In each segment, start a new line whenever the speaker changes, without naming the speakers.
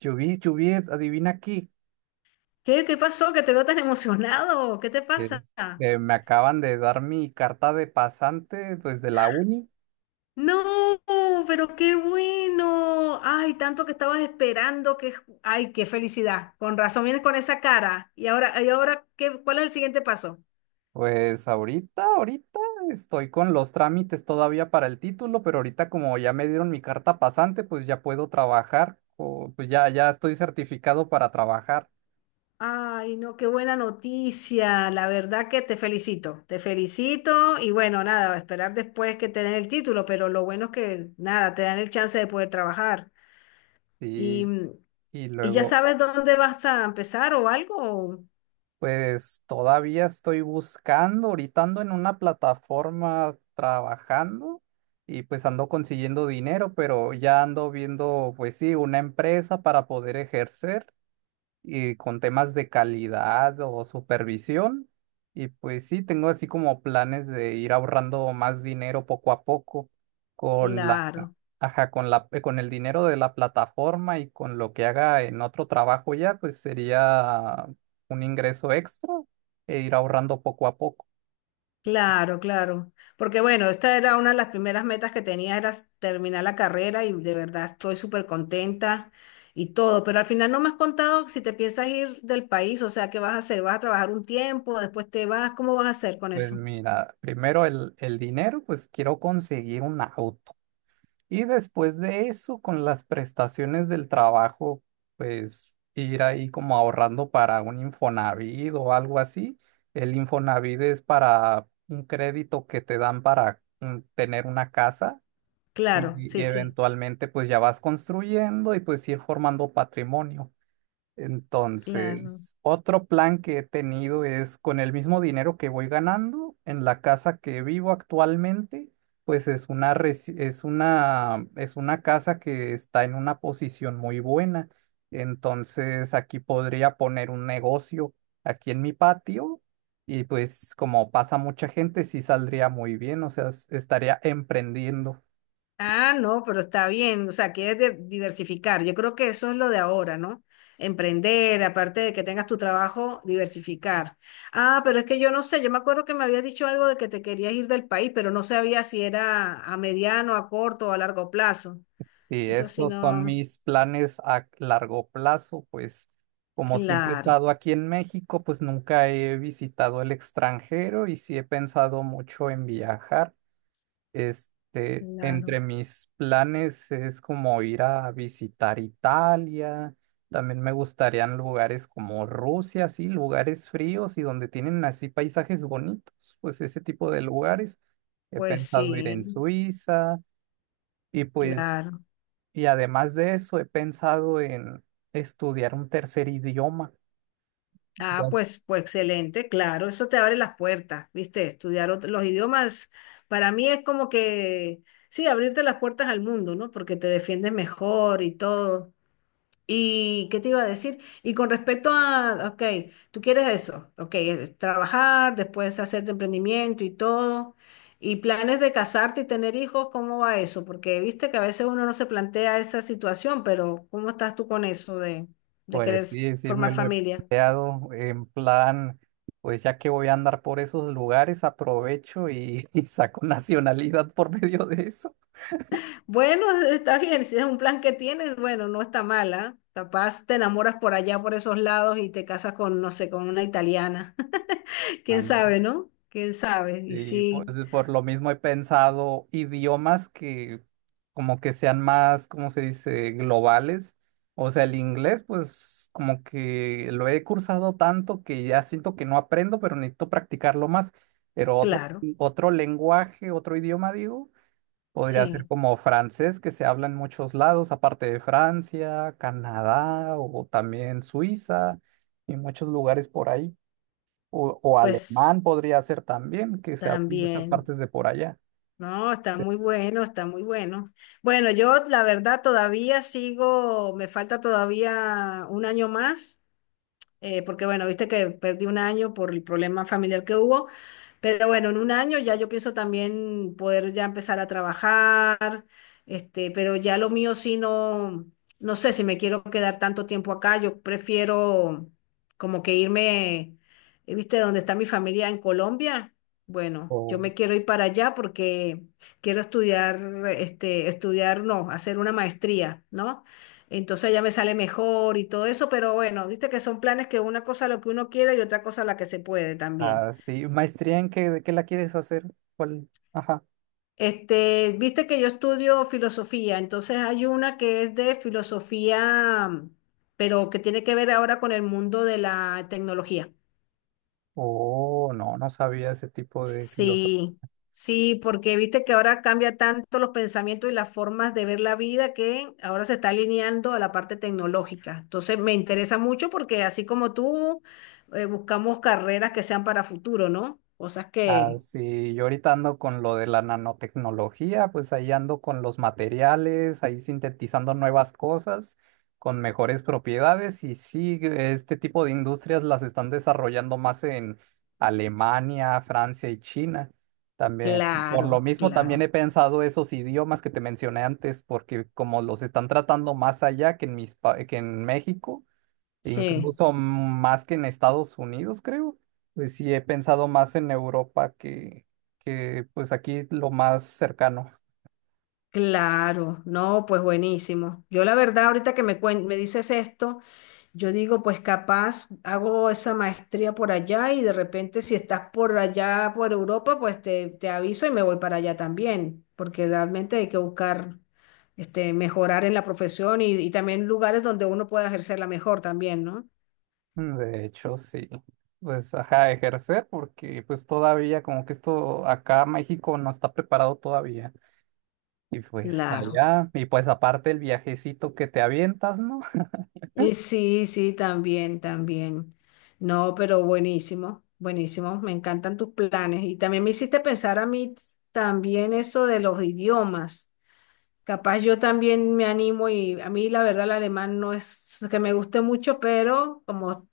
Chubis, Chubis, adivina aquí.
¿Qué pasó? ¿Que te veo tan emocionado? ¿Qué te pasa?
Me acaban de dar mi carta de pasante, pues de la uni.
No, pero qué bueno. Ay, tanto que estabas esperando que... Ay, qué felicidad. Con razón vienes con esa cara. Y ahora ¿qué, cuál es el siguiente paso?
Pues ahorita estoy con los trámites todavía para el título, pero ahorita como ya me dieron mi carta pasante, pues ya puedo trabajar, o, pues ya, ya estoy certificado para trabajar.
Ay, no, qué buena noticia. La verdad que te felicito. Te felicito y bueno, nada, a esperar después que te den el título, pero lo bueno es que nada, te dan el chance de poder trabajar. Y,
Y, y
y ya
luego,
sabes dónde vas a empezar o algo.
pues todavía estoy buscando, ahorita ando en una plataforma trabajando y pues ando consiguiendo dinero, pero ya ando viendo, pues sí, una empresa para poder ejercer y con temas de calidad o supervisión. Y pues sí, tengo así como planes de ir ahorrando más dinero poco a poco con la.
Claro.
Ajá, con el dinero de la plataforma y con lo que haga en otro trabajo ya, pues sería un ingreso extra e ir ahorrando poco a poco.
Claro, claro. Porque bueno, esta era una de las primeras metas que tenía, era terminar la carrera y de verdad estoy súper contenta y todo. Pero al final no me has contado si te piensas ir del país, o sea, ¿qué vas a hacer? ¿Vas a trabajar un tiempo? ¿Después te vas? ¿Cómo vas a hacer con
Pues
eso?
mira, primero el dinero, pues quiero conseguir un auto. Y después de eso, con las prestaciones del trabajo, pues ir ahí como ahorrando para un Infonavit o algo así. El Infonavit es para un crédito que te dan para tener una casa.
Claro,
Y
sí, sí,
eventualmente pues ya vas construyendo y pues ir formando patrimonio.
claro.
Entonces, otro plan que he tenido es con el mismo dinero que voy ganando en la casa que vivo actualmente, pues es una casa que está en una posición muy buena. Entonces, aquí podría poner un negocio aquí en mi patio y pues como pasa mucha gente, sí saldría muy bien, o sea, estaría emprendiendo.
Ah, no, pero está bien, o sea, quieres diversificar. Yo creo que eso es lo de ahora, ¿no? Emprender, aparte de que tengas tu trabajo, diversificar. Ah, pero es que yo no sé, yo me acuerdo que me habías dicho algo de que te querías ir del país, pero no sabía si era a mediano, a corto o a largo plazo.
Sí,
Eso sí,
esos son
no.
mis planes a largo plazo, pues como siempre he
Claro,
estado aquí en México, pues nunca he visitado el extranjero y sí he pensado mucho en viajar. Este,
claro.
entre mis planes es como ir a visitar Italia, también me gustarían lugares como Rusia, sí, lugares fríos y donde tienen así paisajes bonitos, pues ese tipo de lugares. He
Pues
pensado ir en
sí,
Suiza. Y pues,
claro.
y además de eso, he pensado en estudiar un tercer idioma. Ya
Ah,
s-
pues excelente, claro, eso te abre las puertas, ¿viste? Estudiar los idiomas para mí es como que, sí, abrirte las puertas al mundo, ¿no? Porque te defiendes mejor y todo. ¿Y qué te iba a decir? Y con respecto a, ok, tú quieres eso, ok, es trabajar, después hacer tu emprendimiento y todo, y planes de casarte y tener hijos, ¿cómo va eso? Porque viste que a veces uno no se plantea esa situación, pero ¿cómo estás tú con eso de querer
Pues sí, sí, me
formar
lo he
familia?
planteado en plan, pues ya que voy a andar por esos lugares, aprovecho y, y saco nacionalidad por medio de eso.
Bueno, está bien, si es un plan que tienes, bueno, no está mala. Capaz te enamoras por allá, por esos lados y te casas con, no sé, con una italiana. ¿Quién sabe, no? ¿Quién sabe? Y
Y pues
sí,
por lo mismo he pensado idiomas que como que sean más, ¿cómo se dice?, globales. O sea, el inglés, pues como que lo he cursado tanto que ya siento que no aprendo, pero necesito practicarlo más. Pero otro,
claro,
otro lenguaje, otro idioma, digo, podría ser
sí,
como francés, que se habla en muchos lados, aparte de Francia, Canadá o también Suiza y muchos lugares por ahí. O
pues
alemán podría ser también, que se habla en muchas
también.
partes de por allá.
No, está muy bueno, está muy bueno. Bueno, yo la verdad todavía sigo, me falta todavía un año más porque bueno, viste que perdí un año por el problema familiar que hubo, pero bueno, en un año ya yo pienso también poder ya empezar a trabajar, pero ya lo mío sí no, no sé si me quiero quedar tanto tiempo acá, yo prefiero como que irme, viste, donde está mi familia en Colombia. Bueno, yo
O
me quiero ir para allá porque quiero estudiar, no, hacer una maestría, ¿no? Entonces ya me sale mejor y todo eso, pero bueno, viste que son planes que una cosa lo que uno quiere y otra cosa la que se puede también.
así, ¿maestría en qué, de qué la quieres hacer? ¿Cuál? Ajá.
Viste que yo estudio filosofía, entonces hay una que es de filosofía, pero que tiene que ver ahora con el mundo de la tecnología.
Oh, no, no sabía ese tipo de.
Sí, sí, porque viste que ahora cambia tanto los pensamientos y las formas de ver la vida que ahora se está alineando a la parte tecnológica. Entonces me interesa mucho porque así como tú, buscamos carreras que sean para futuro, ¿no? Cosas
Ah,
que,
sí, yo ahorita ando con lo de la nanotecnología, pues ahí ando con los materiales, ahí sintetizando nuevas cosas con mejores propiedades y sí, este tipo de industrias las están desarrollando más en Alemania, Francia y China. También, por lo
claro,
mismo, también
claro,
he pensado esos idiomas que te mencioné antes, porque como los están tratando más allá que en mis, que en México.
sí,
Incluso más que en Estados Unidos, creo. Pues sí, he pensado más en Europa que pues aquí lo más cercano.
claro, no, pues buenísimo. Yo la verdad, ahorita que me, me dices esto. Yo digo, pues capaz hago esa maestría por allá y de repente si estás por allá, por Europa, pues te aviso y me voy para allá también, porque realmente hay que buscar mejorar en la profesión y también lugares donde uno pueda ejercerla mejor también, ¿no?
Mm, de hecho, sí. Pues, ajá, ejercer, porque pues todavía como que esto acá México no está preparado todavía. Y pues
Claro.
allá, y pues aparte el viajecito que te avientas, ¿no?
Y sí, sí, también, también. No, pero buenísimo, buenísimo. Me encantan tus planes. Y también me hiciste pensar a mí también eso de los idiomas. Capaz yo también me animo y a mí la verdad el alemán no es que me guste mucho, pero como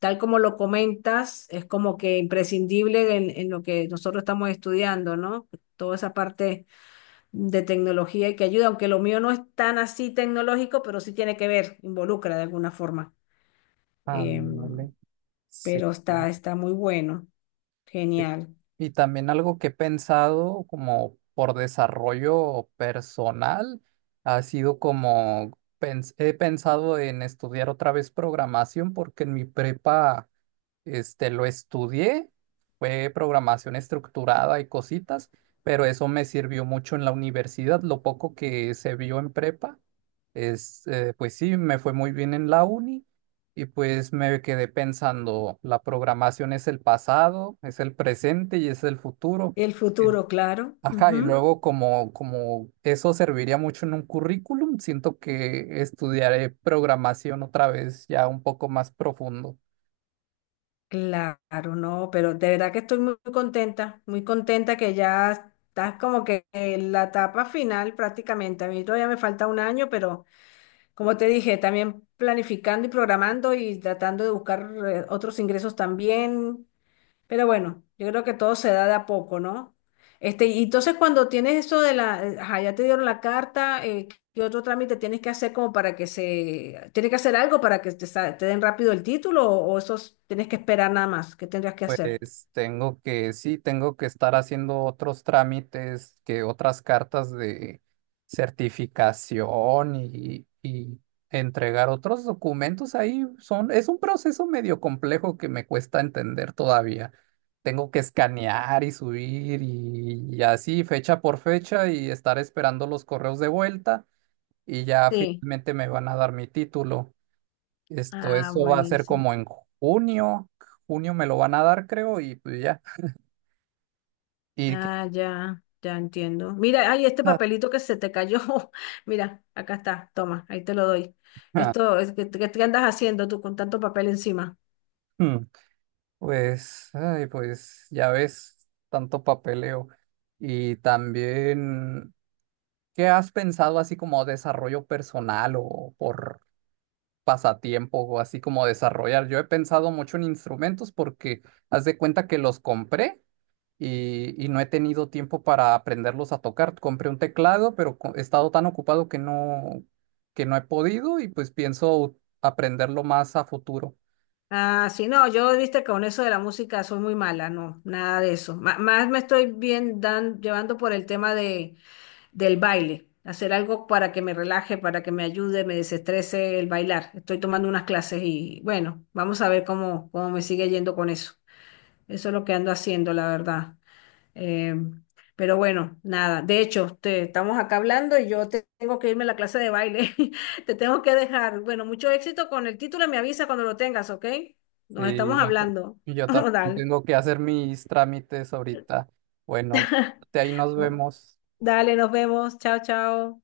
tal como lo comentas, es como que imprescindible en lo que nosotros estamos estudiando, ¿no? Toda esa parte de tecnología y que ayuda, aunque lo mío no es tan así tecnológico, pero sí tiene que ver, involucra de alguna forma. Em,
Ándale, sí.
pero está, está muy bueno,
Y
genial.
y también algo que he pensado como por desarrollo personal ha sido como he pensado en estudiar otra vez programación porque en mi prepa este, lo estudié, fue programación estructurada y cositas, pero eso me sirvió mucho en la universidad. Lo poco que se vio en prepa, pues sí, me fue muy bien en la uni y pues me quedé pensando, la programación es el pasado, es el presente y es el futuro.
El futuro, claro.
Ajá, y
Ujú.
luego como, como eso serviría mucho en un currículum, siento que estudiaré programación otra vez ya un poco más profundo.
Claro, no, pero de verdad que estoy muy contenta que ya estás como que en la etapa final prácticamente. A mí todavía me falta un año, pero como te dije, también planificando y programando y tratando de buscar otros ingresos también. Pero bueno, yo creo que todo se da de a poco, ¿no? Y entonces cuando tienes eso de la, ajá, ya te dieron la carta, ¿qué otro trámite tienes que hacer como para que se, tienes que hacer algo para que te, te den rápido el título o eso tienes que esperar nada más? ¿Qué tendrías que hacer?
Pues tengo que, sí, tengo que estar haciendo otros trámites, que otras cartas de certificación y entregar otros documentos ahí. Son, es un proceso medio complejo que me cuesta entender todavía. Tengo que escanear y subir y así, fecha por fecha, y estar esperando los correos de vuelta y ya
Sí.
finalmente me van a dar mi título. Esto,
Ah,
eso va a ser
buenísimo.
como en junio. Junio me lo van a dar, creo, y pues ya. Y qué-
Ah, ya, ya entiendo. Mira, ay, este
Ah,
papelito que se te cayó. Mira, acá está, toma, ahí te lo doy. Esto, es, ¿qué, qué andas haciendo tú con tanto papel encima?
hmm, pues, ay, pues ya ves, tanto papeleo. Y también, ¿qué has pensado así como desarrollo personal o por pasatiempo o así como desarrollar? Yo he pensado mucho en instrumentos porque haz de cuenta que los compré y no he tenido tiempo para aprenderlos a tocar. Compré un teclado, pero he estado tan ocupado que no, he podido y pues pienso aprenderlo más a futuro.
Ah, sí, no, yo viste con eso de la música soy muy mala, no, nada de eso. Más me estoy bien dan, llevando por el tema de, del baile, hacer algo para que me relaje, para que me ayude, me desestrese el bailar. Estoy tomando unas clases y bueno, vamos a ver cómo, cómo me sigue yendo con eso. Eso es lo que ando haciendo, la verdad. Em, pero bueno, nada. De hecho, te, estamos acá hablando y yo tengo que irme a la clase de baile. Te tengo que dejar. Bueno, mucho éxito con el título. Y Me avisa cuando lo tengas, ¿ok? Nos
Sí,
estamos hablando.
yo también
Dale.
tengo que hacer mis trámites ahorita. Bueno, ahí nos vemos.
Dale, nos vemos. Chao, chao.